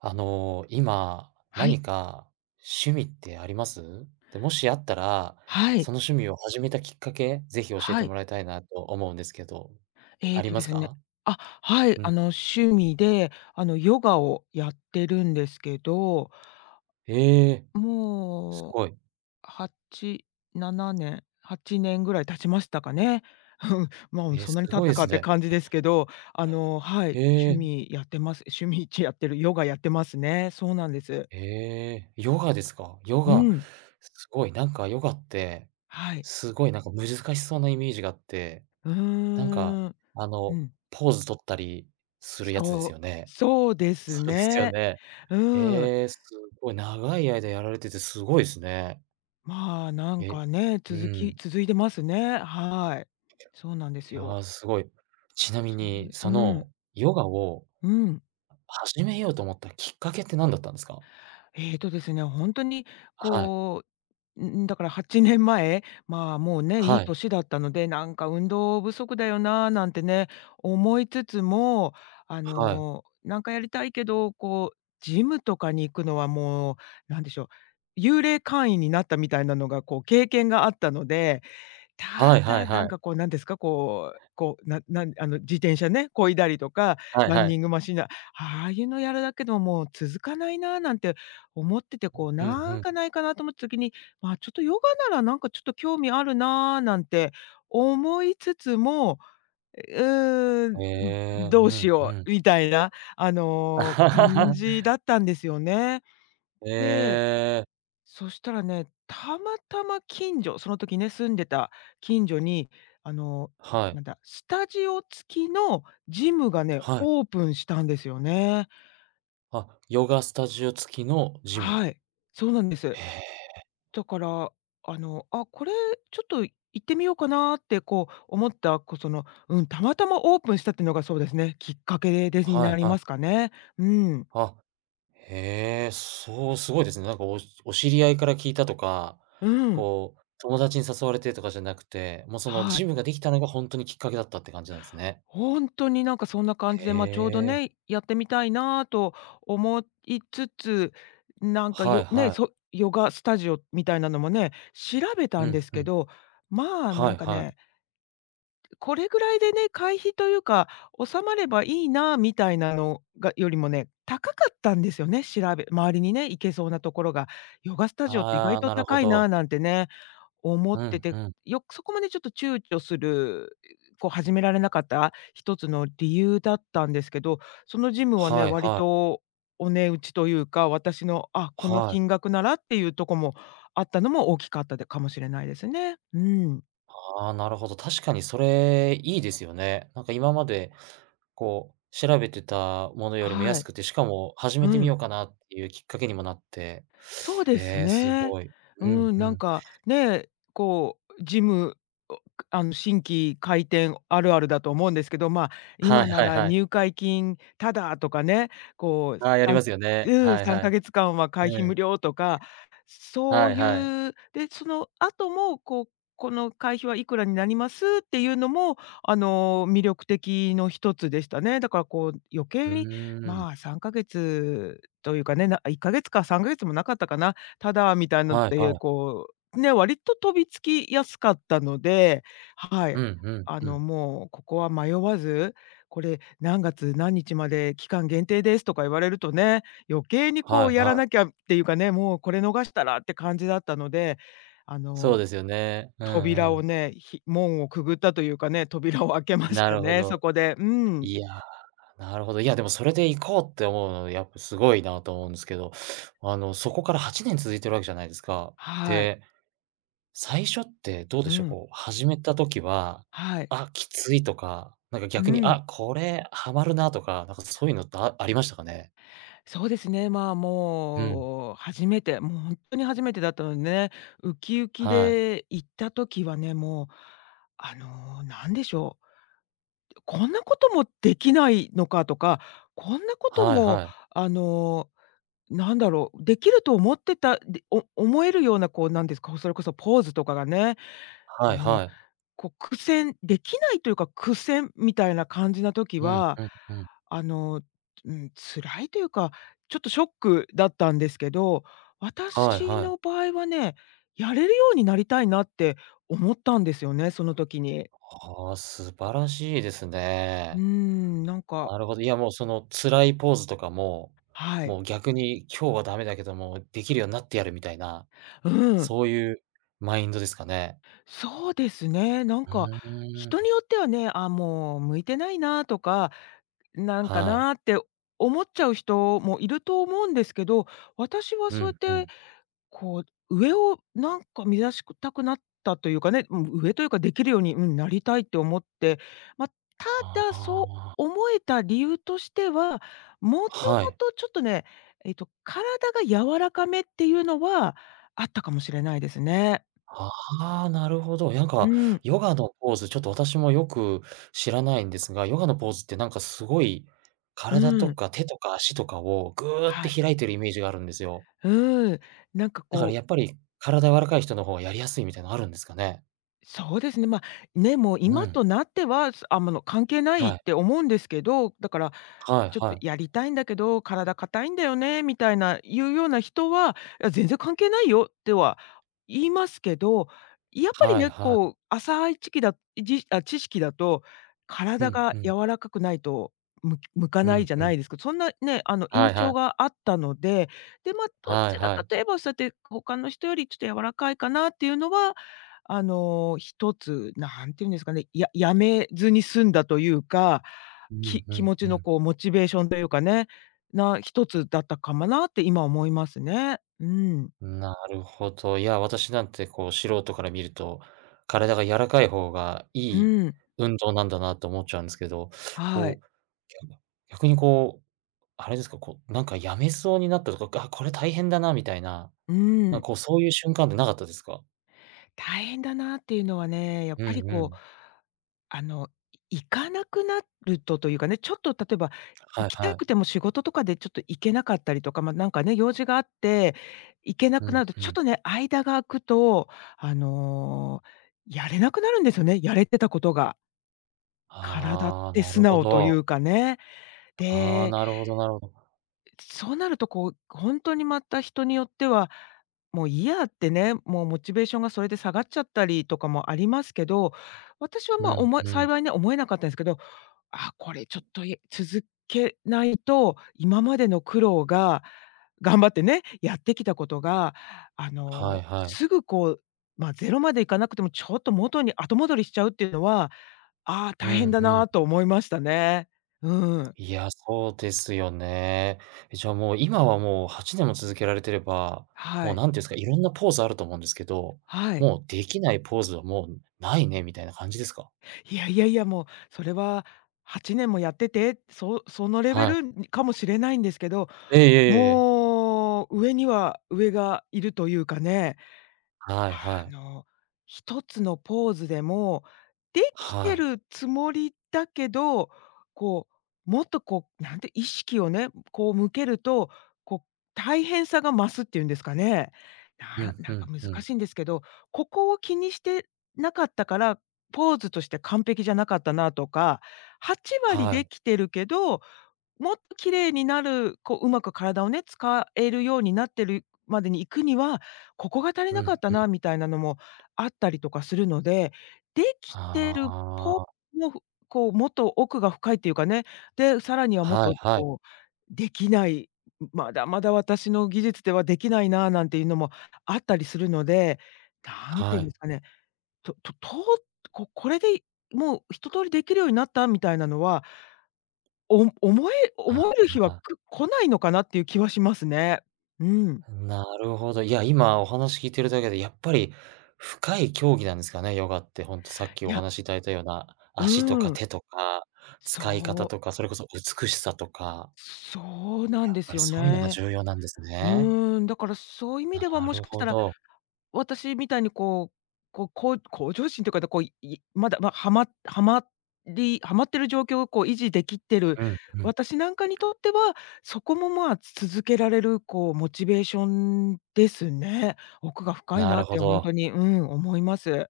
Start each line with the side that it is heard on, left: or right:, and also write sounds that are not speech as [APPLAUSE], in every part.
right: 今、
left: はい、
right: 何か趣味ってあります？で、もしあったら、
left: は
right: そ
left: い、
right: の趣味を始めたきっかけ、ぜひ教え
left: は
right: ても
left: い。
right: らいたいなと思うんですけど、あ
left: えっ
right: り
left: と
right: ま
left: で
right: す
left: すね、
right: か？
left: あ、はい、
right: うん。
left: 趣味で、ヨガをやってるんですけど、
right: ええ、す
left: もう、
right: ごい。
left: 8、7年、8年ぐらい経ちましたかね。うん、まあ、そん
right: す
left: なに経っ
right: ごいで
left: たか
right: す
left: って
right: ね。
left: 感じですけど、は
right: え
left: い、趣
right: え、
left: 味やってます。趣味ちやってる、ヨガやってますね。そうなんです。
right: ええ、ヨガですか？ヨ
left: う
right: ガ、
left: ん、
right: すごい、なんかヨガって、
left: はい。
right: すごいなんか難しそうなイメージがあって、
left: う
right: なんか、
left: ーん。
right: あ
left: う
right: の、
left: ん。
right: ポーズ取ったりするやつで
left: そ
right: す
left: う、
right: よね？
left: そうです
right: そうですよ
left: ね。
right: ね。
left: うん。
right: ええ、すごい長い間やられててすごいすね。
left: まあ、なん
right: え、
left: かね、
right: うん。
left: 続いてますね。はい。そうなんで
right: い
left: すよ。
right: や、すごい。ちなみ
left: そ
right: に、
left: う
right: そ
left: うん、
right: のヨガを
left: うん。
right: 始めようと思ったきっかけって何だったんですか？
left: えーとですね、本当に
right: はい。
left: こだから8年前、まあ、もうね、い
right: は
left: い
right: い。
left: 年だったので、なんか運動不足だよな、なんてね、思いつつも、
right: はい。
left: なんかやりたいけど、こう、ジムとかに行くのはもう、なんでしょう、幽霊会員になったみたいなのが、こう、経験があったので、
right: はいは
left: た
right: い
left: な
right: は
left: ん
right: い。
left: かこう、なんですか、こうこう、ななんあの、自転車ね、漕いだりとか、
right: はい
left: ラン
right: はい。
left: ニングマシンだああいうのやるだけでも、もう続かないななんて思ってて、こう、
right: うん
left: なん
right: う
left: かないかなと思った時に、まあ、ちょっとヨガなら、なんかちょっと興味あるななんて思いつつも、うー
right: ん。
left: ん、
right: へえ、う
left: どうし
right: んう
left: よ
right: ん。
left: うみたいな、感じ
right: [LAUGHS]
left: だったんですよね。
right: え
left: で
right: え、
left: そしたらね、たまたま近所、その時ね、住んでた近所に、あの、
right: はい。
left: なんだ、スタジオ付きのジムがね、
right: はい。
left: オープンしたんですよね。
right: あ、ヨガスタジオ付きのジム。
left: はい、そうなんです。
right: へえ。
left: だから、あ、これちょっと行ってみようかなってこう思った、たまたまオープンしたっていうのがそうですね、きっかけでに
right: は
left: なり
right: いは
left: ますか
right: い。
left: ね。うん、
right: あへえ、そう、すごいですね。なんかお知り合いから聞いたとか、
left: うん、
right: こう、友達に誘われてとかじゃなくて、もうその
left: は
right: ジ
left: い。
right: ムができたのが本当にきっかけだったって感じなんですね。
left: ほんとになんかそんな感じ
right: へ
left: で、ま、ちょうど
right: え、
left: ね、やってみたいなと思いつつ、なんか
right: はい
left: よね、
right: はい。
left: そヨガスタジオみたいなのもね、調べた
right: う
left: んで
right: ん
left: す
right: う
left: け
right: ん。
left: ど、まあ、な
right: はい
left: んか
right: はい。
left: ね、これぐらいでね、会費というか、収まればいいなみたいなのがよりもね、高かったんですよね、周りにね、行けそうなところが。ヨガスタジオって意
right: あ
left: 外
right: あ、
left: と
right: なるほ
left: 高い
right: ど。
left: ななんてね思っ
right: う
left: て
right: ん
left: て、
right: うん。
left: よくそこまでちょっと躊躇する、こう始められなかった一つの理由だったんですけど、そのジムはね、
right: はい
left: 割
right: はい。
left: とお値打ちというか、私の、あ、この
right: は
left: 金
right: い。
left: 額ならっていうとこもあったのも大きかったかもしれないですね。うん。
right: ああ、なるほど。確かにそれいいですよね。なんか今までこう、調べてたものよりも
left: は
right: 安
left: い。
right: くて、しかも始めて
left: う
right: み
left: ん。
right: ようかなっていうきっかけにもなって、
left: そうです
right: ええ、す
left: ね。
right: ごい。
left: う
right: うん
left: ん、
right: う
left: なん
right: ん。
left: か、ね、こうジム、おあの、新規開店あるあるだと思うんですけど、ま、
right: はい
left: 今な
right: はい
left: ら
right: はい。
left: 入会金タダとかね、こう、
right: ああ、やり
left: さん
right: ますよね。
left: うん、
right: はい
left: 3
right: はい。
left: ヶ月間は会
right: う
left: 費無
right: ん。
left: 料とか、そ
right: は
left: う
right: いはい。
left: いう、で、その後も、こう、この会費はいくらになりますっていうのも、魅力的の一つでしたね。だからこう余計
right: う
left: に、
right: ーん。
left: まあ、3ヶ月というかね、な1ヶ月か3ヶ月もなかったかな、ただみたいなのっ
right: はいは
left: て、
right: い。
left: こう、ね、割と飛びつきやすかったので、は
right: う
left: い。
right: んうんうん。
left: もうここは迷わず、これ何月何日まで期間限定ですとか言われるとね、余計に
right: は
left: こ
right: い
left: うやら
right: はい。
left: なきゃっていうかね、もうこれ逃したらって感じだったので、あ
right: そ
left: の、
right: うですよね。う
left: 扉
right: んう
left: を
right: ん。
left: ね、門をくぐったというかね、扉を開けまし
right: な
left: た
right: るほ
left: ね、
right: ど。
left: そこで。うん。
right: いや、なるほど。いや、でもそれで行こうって思うの、やっぱすごいなと思うんですけど、そこから8年続いてるわけじゃないですか。
left: はい。
right: で最初ってどう
left: う
right: でしょう、
left: ん。
right: こう始めた時は、
left: はい。
right: あ、きついとか、なんか
left: う
right: 逆に、
left: ん。
right: あ、これハマるなとか、なんかそういうのってありましたかね？
left: そうですね、まあ、
right: うん。
left: もう初めて、もう本当に初めてだったのでね、ウキウキ
right: はい。
left: で行った時はね、もう、なんでしょう、こんなこともできないのかとか、こんなこと
right: はい
left: も、
right: はい。
left: あの、なんだろう、できると思ってたでお思えるような、こう、なんですか、それこそポーズとかがね、
right: は
left: あ
right: い
left: の
right: はい。
left: こう、苦戦できないというか、苦戦みたいな感じな時
right: うん
left: は、
right: うんうん。
left: あの、うん、辛いというか、ちょっとショックだったんですけど、
right: はい
left: 私
right: はい。
left: の場合はね、やれるようになりたいなって思ったんですよね、その時に。
right: ああ、素晴らしいです
left: うー
right: ね。
left: ん、なんか
right: なるほど。いやもうその辛いポーズとかも、
left: は
right: も
left: い。
right: う逆に今日はダメだけども、できるようになってやるみたいな、
left: うん、
right: そういうマインドですかね？
left: そうですね、
right: うー
left: 人に
right: ん。
left: よってはね、あ、もう向いてないなとか、なんか
right: はい。
left: なって思っちゃう人もいると思うんですけど、私は
right: う
left: そうやっ
right: んう
left: て
right: ん。
left: こう、上をなんか目指したくなったというかね、うん、上というかできるように、うん、なりたいって思って、ま、た
right: あ
left: だ、そう
right: あ。
left: 思えた理由としては、もと
right: は
left: も
right: い。
left: とちょっとね、体が柔らかめっていうのはあったかもしれないですね。
right: ああ、なるほど。なんか、
left: うん。
right: ヨガのポーズ、ちょっと私もよく知らないんですが、ヨガのポーズってなんかすごい、
left: う
right: 体と
left: ん。
right: か手とか足とかをぐーって
left: はい。
right: 開いてるイメージがあるんですよ。
left: うん。なんか
right: だから
left: こ
right: やっ
left: う
right: ぱり体柔らかい人の方がやりやすいみたいなのあるんですかね？
left: そうですね、ま、ね、もう
right: う
left: 今
right: ん。
left: となっては、すあ、ま、の、関係ない
right: は
left: っ
right: い。
left: て思うんですけど、だから
right: はい
left: ちょっ
right: は
left: と
right: い。
left: やりたいんだけど、体硬いんだよねみたいないうような人は、いや全然関係ないよっては言いますけど、やっぱり
right: はい
left: ね、
right: はい。
left: こう浅い知識だ知識だと、
right: う
left: 体
right: ん
left: が
right: うん。
left: 柔らかくないと、向か
right: う
left: ない
right: ん
left: じゃ
right: う
left: な
right: ん。
left: いですかそんなね、あの
right: は
left: 印
right: いは
left: 象
right: い。
left: があったので、で、ま、ど
right: はい
left: ちら
right: は
left: か
right: い。
left: といえばそうやって他の人よりちょっと柔らかいかなっていうのは、一つ、なんていうんですかね、やめずに済んだというか、
right: うんう
left: 気
right: ん
left: 持
right: う
left: ちの
right: ん。
left: こうモチベーションというかね、一つだったかもなって今思いますね。うん。
right: なるほど。いや、私なんてこう素人から見ると、体が柔らかい方がい
left: う
right: い
left: ん。
right: 運動なんだなと思っちゃうんですけど、
left: は
right: こ
left: い。
right: う、逆逆にこう、あれですか、こう、なんかやめそうになったとか、あ、これ大変だなみたいな、
left: う
right: なん
left: ん。
right: かこうそういう瞬間ってなかったですか？
left: 大変だなっていうのはね、やっ
right: う
left: ぱり
right: んう
left: こう、
right: ん。
left: あの、行かなくなるとというかね、ちょっと例えば、
right: は
left: 行
right: い
left: き
right: は
left: た
right: い。
left: くても仕事とかでちょっと行けなかったりとか、ま、なんかね、用事があって、行けな
right: う
left: くな
right: ん
left: ると、
right: う
left: ちょっ
right: ん。
left: とね、間が空くと、あの、やれなくなるんですよね、やれてたことが。体っ
right: ああ、
left: て
right: な
left: 素
right: るほ
left: 直とい
right: ど。
left: うかね。
right: ああ、
left: で、
right: なるほどなるほど。
left: そうなるとこう、本当にまた人によっては、もういいやってね、もうモチベーションがそれで下がっちゃったりとかもありますけど、私は、
right: う
left: ま、
right: んうん。
left: 幸いね、思えなかったんですけど、あ、これちょっと、続けないと、今までの苦労が頑張ってね、やってきたことが、
right: はいはい。
left: すぐこう、まあ、ゼロまでいかなくても、ちょっと元に後戻りしちゃうっていうのは、ああ、
right: う
left: 大変
right: ん
left: だ
right: う
left: な
right: ん。
left: と思いましたね。うん。
right: いや、そうですよね。え、じゃあもう今はもう8年も続けられてれば、も
left: は
right: う
left: い。
right: なんて言うんですか、いろんなポーズあると思うんですけど、
left: はい。
right: もうできないポーズはもうないねみたいな感じですか？
left: いやいやいや、もうそれは8年もやってて、そのレベ
right: はい。
left: ルにかもしれないんですけど、
right: ええええええ。
left: もう上には上がいるというかね、
right: はい
left: あ
right: はい。
left: の、一つのポーズでも、でき
right: は
left: て
right: い。
left: るつもりだけど、こう、もっとこう、なんて意識をね、こう向けると、こう、大変さが増すっていうんですかね。
right: うん、う
left: んか
right: ん
left: 難
right: うん。
left: しいんですけど、ここを気にしてなかったから、ポーズとして完璧じゃなかったなとか、8割
right: は
left: で
right: い。
left: きてるけどもっと綺麗になる、こう、うまく体をね、使えるようになってるまでに行くには、ここが足り
right: う
left: なかっ
right: ん、
left: た
right: うん。
left: なみたいなのもあったりとかするので、できて
right: あ
left: るぽ
right: あ。
left: も、ふこう、もっと奥が深いっていうかね。で、さらにはもっ
right: はい
left: と
right: はい。
left: こう、できない、まだまだ私の技術ではできないななんていうのもあったりするので、なんてい
right: は
left: うんで
right: い。
left: すかね、とととこれでもう一通りできるようになったみたいなのはお思え
right: あ
left: 思える日は、
right: あ。
left: 来ないのかなっていう気はしますね。うん。
right: なるほど。いや、今お話聞いてるだけで、やっぱり深い競技なんですかね、ヨガって。ほんとさっき
left: い
right: お
left: や、
right: 話しいただいたような、
left: う
right: 足とか
left: ん。
right: 手とか、使い方
left: そ
right: と
left: う、
right: か、それこそ美しさとか、
left: そうな
right: や
left: ん
right: っ
left: で
right: ぱ
left: す
right: り
left: よ
right: そういうのが
left: ね。
right: 重要なんですね。
left: うん、だからそういう意味
right: な
left: では、もし
right: る
left: かし
right: ほ
left: たら、
right: ど。
left: 私みたいにこう、こう、こう向上心というか、こう、いまだ、ま、はまってる状況をこう維持できてる
right: うん、うん。
left: 私なんかにとっては、そこも、まあ、続けられるこうモチベーションですね。奥が深い
right: な
left: な
right: る
left: っ
right: ほ
left: てほん
right: ど。
left: とに、うん、思います。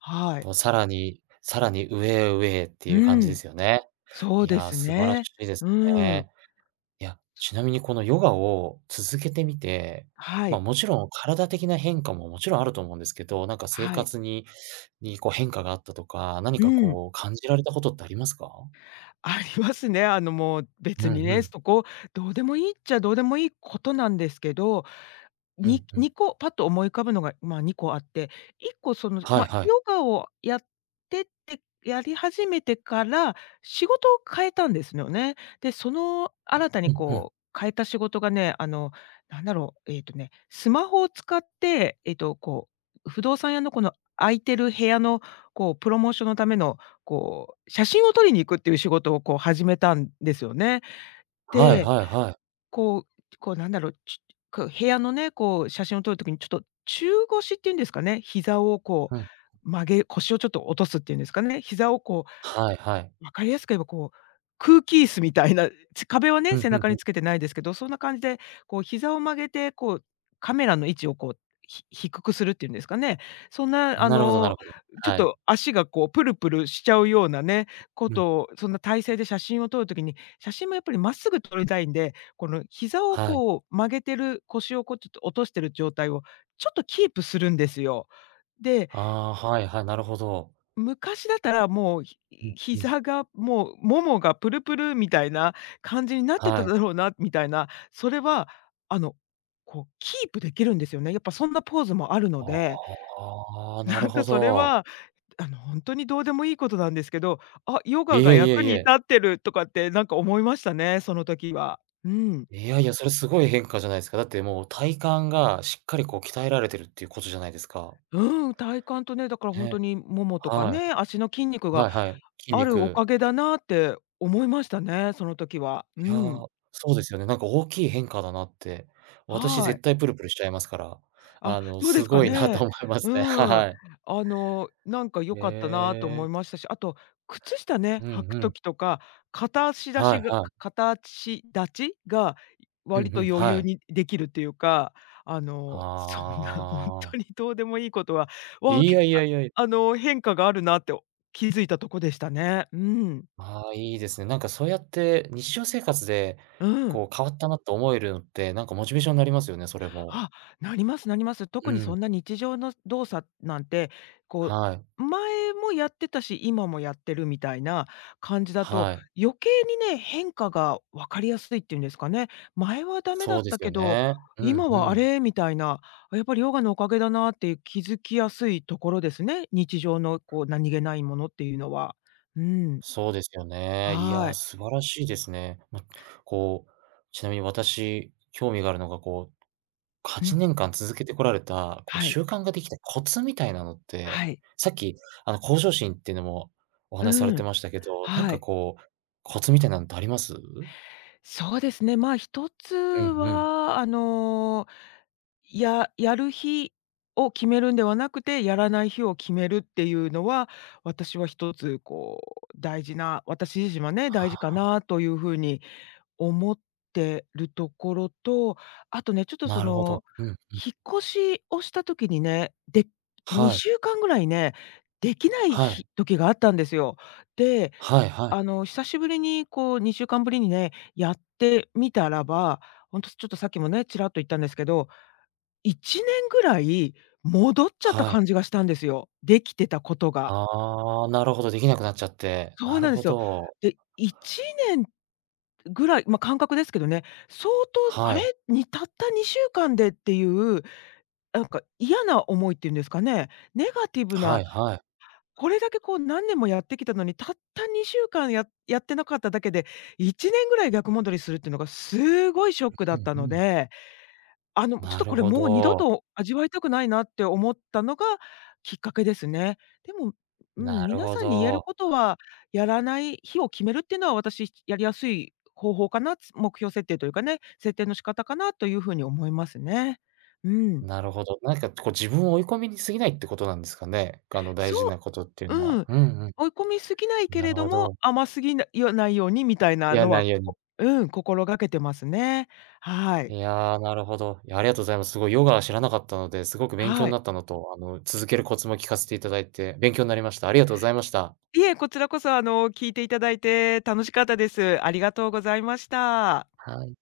left: はい。
right: こうさらに、さらに上へ上へっていう感じ
left: う
right: で
left: ん、
right: すよね。
left: そう
right: い
left: で
right: や、
left: す
right: 素晴ら
left: ね。
right: しいです
left: うん。
right: ね。いや、ちなみにこのヨガを続けてみて、
left: は
right: まあ、
left: い、
right: もちろん体的な変化ももちろんあると思うんですけど、なんか生
left: はい。
right: 活ににこう変化があったとか、何
left: う
right: か
left: ん。
right: こう感じられたことってありますか？
left: ありますね。あの、もう
right: う
left: 別
right: ん
left: に
right: う
left: ね、
right: ん。
left: そこどうでもいいっちゃどうでもいいことなんですけど、
right: う
left: に
right: んうん。
left: 2個パッと思い浮かぶのが、まあ、2個あって、1個その、
right: はい
left: まあ、
right: はい。
left: ヨガをやってってやり始めてから仕事を変えたんですよね。で、その新た
right: う
left: に
right: んうん。
left: こう変えた仕事がね、あの、なんだろう、えっとね、スマホを使って、えっと、こう、不動産屋のこの空いてる部屋のこうプロモーションのためのこう、写真を撮りに行くっていう仕事をこう始めたんですよね。
right: はい
left: で、
right: はいはい。
left: こうこうなんだろう、こう部屋のね、こう写真を撮る時にちょっと中腰っていうんですかね、膝をこ
right: うん。
left: う曲げ腰をちょっと落とすっていうんですかね、膝をこ
right: はいはい。
left: 分かりやすく言えば、こう、空気椅子みたいな、壁は
right: う
left: ね、
right: ん
left: 背
right: う
left: 中に
right: ん
left: つけてないですけど、そんな感じで、こう、膝を曲げて、こう、カメラの位置を、こう、低くするっていうんですかね。そん
right: う
left: な、
right: ん。
left: あ
right: なるほどなる
left: の、
right: ほど。
left: ちょっ
right: はい。
left: と足が、こう、プルプルしちゃうようなね、こ
right: うん。
left: とを、そんな体勢で写真を撮る時に、写真もやっぱりまっすぐ撮りたいんで、この膝を、
right: はい。
left: こう、曲げてる、腰を、こう、ちょっと落としてる状態を、ちょっとキープするんですよ。で、
right: ああ、はいはい、なるほど。
left: 昔だったらもう、
right: うんうん。
left: 膝がもう、ももがプルプルみたいな感じになって
right: は
left: た
right: い。
left: だろうなみたいな、それはあの、こうキープできるんですよね。やっぱそんなポーズもあるので、
right: ああ、なる
left: なん
right: ほ
left: かそれ
right: ど。
left: は、あの、本当にどうでもいいことなんですけど、あ、ヨ
right: い
left: ガが
right: えいえ
left: 役
right: い
left: に立
right: え。
left: ってるとかってなんか思いましたね、その時は。うん。
right: いやいや、それすごい変化じゃないですか。だってもう体幹がしっかりこう鍛えられてるっていうことじゃないですか。
left: うん、体幹とね、だから本
right: ね、
left: 当にももとか
right: はい。
left: ね、足の筋肉
right: は
left: が
right: いはい。筋
left: あるお
right: 肉。
left: かげだなって思いましたね、その時は。う
right: いや、
left: ん。
right: そうですよね。なんか大きい変化だなって。私
left: は
right: 絶
left: い。
right: 対プルプルしちゃいますから、
left: あ、そうで
right: す
left: すか
right: ごいなと
left: ね。
right: 思います
left: う
right: ね。[LAUGHS]
left: ーん。
right: はい。
left: あの、なんか良
right: へ
left: かったなと思
right: え。
left: いましたし、あと、靴下ね、
right: う
left: 履
right: ん
left: く
right: うん。
left: 時とか、片足出
right: は
left: し
right: い
left: が
right: はい。
left: 片足立ちが
right: う
left: 割
right: んう
left: と
right: ん、
left: 余
right: は
left: 裕
right: い。
left: にできるっていうか、あの、[LAUGHS] そんなほん
right: あ
left: とに
right: あ。
left: どうでもいいことは、わあ、
right: い
left: け
right: やい
left: あ
right: やいやいや。
left: あの、変化があるなって気づいたとこでしたね。うん。
right: ああ、いいですね。なんかそうやって日常生活で、
left: うん。
right: こう変わったなと思えるのって、なんかモチベーションになりますよね、それも。
left: あ、なりますなります。
right: う
left: 特に
right: ん。
left: そんな日常の動作なんて、こ
right: はい。
left: う、前もやってたし、今もやってるみたいな感じだと、
right: はい。
left: 余計にね、変化が分かりやすいっていうんですかね。前はダメだ
right: そ
left: っ
right: うで
left: た
right: すよ
left: けど、
right: ね。うん
left: 今
right: う
left: はあ
right: ん。
left: れみたいな、あ、やっぱりヨガのおかげだなっていう気づきやすいところですね。日常のこう何気ないものっていうのは。うん、
right: そうですよね。い
left: は
right: や、
left: い。
right: 素晴らしいですね。ま、こう、ちなみに私、興味があるのが、こう、
left: う
right: 8
left: ん、
right: 年間続けてこられた、こう
left: は
right: 習
left: い、
right: 慣ができたコツみたいなのっ
left: は
right: て、
left: い。
right: さっき、向上心っていうのもお話しされ
left: う
right: て
left: ん、
right: ましたけど、なん
left: は
right: か
left: い。
right: こう、コツみたいなのってあります？
left: そうですね。まあ、一つ
right: うんうん。
left: は、あの、やる日を決めるんではなくて、やらない日を決めるっていうのは、私は一つこう大事な、私自身はね、大事か
right: あ、
left: なというふうに思ってるところと、あとね、ちょっとそ
right: なるほど。
left: の、
right: うん。
left: 引っ越しをした時にね、で
right: はい。
left: 2週間ぐらいね、できない
right: はい。
left: 日時があったんですよ。で、
right: はいは
left: あ
right: い。
left: の、久しぶりにこう2週間ぶりにね、やってみたらば、ほんとちょっとさっきもね、ちらっと言ったんですけど、1年ぐらい戻っちゃった
right: はい。
left: 感じがしたんですよ。できてたことが。
right: ああ、なるほど、できなくなっちゃって。
left: そ
right: な
left: う
right: る
left: なんで
right: ほ
left: すよ。
right: ど。
left: で、1年ぐらい、ま、感覚ですけどね、相当あ
right: は
left: れ、
right: い。
left: にたった2週間でっていう、なんか嫌な思いっていうんですかね、ネガティブ
right: は
left: な、
right: いはい。
left: これだけこう何年もやってきたのに、たった2週間やってなかっただけで、1年ぐらい逆戻りするっていうのがすごいショック
right: う
left: だっ
right: ん
left: た
right: う
left: の
right: ん。
left: で、あの、ちょっ
right: な
left: と
right: る
left: これ
right: ほ
left: もう二度
right: ど。
left: と味わいたくないなって思ったのがきっかけですね。でも、う
right: な
left: ん、
right: る
left: 皆
right: ほ
left: さんに言える
right: ど。
left: ことは、やらない日を決めるっていうのは私やりやすい方法かな、目標設定というかね、設定の仕方かなというふうに思いますね。うん。
right: なるほど。なんか、こう、自分を追い込みに過ぎないってことなんですかね？大
left: そ
right: 事なことっていう
left: う
right: の
left: う
right: は。
left: ん。
right: うんうん。
left: 追い込みすぎないけ
right: な
left: れ
right: る
left: ど
right: ほ
left: も、
right: ど。
left: 甘すぎなよないようにみたいな
right: や
left: の
right: な
left: は、
right: いように。
left: こうん、心がけてますね。は
right: い
left: い。
right: や、なるほど。いや、ありがとうございます。すごいヨガは知らなかったので、すごく勉強
left: は
right: に
left: い。
right: なったのと、続けるコツも聞かせていただいて、勉強になりました。ありがとうございました。
left: いえ、こちらこそ、あの、聞いていただいて楽しかったです。ありがとうございました。
right: はい。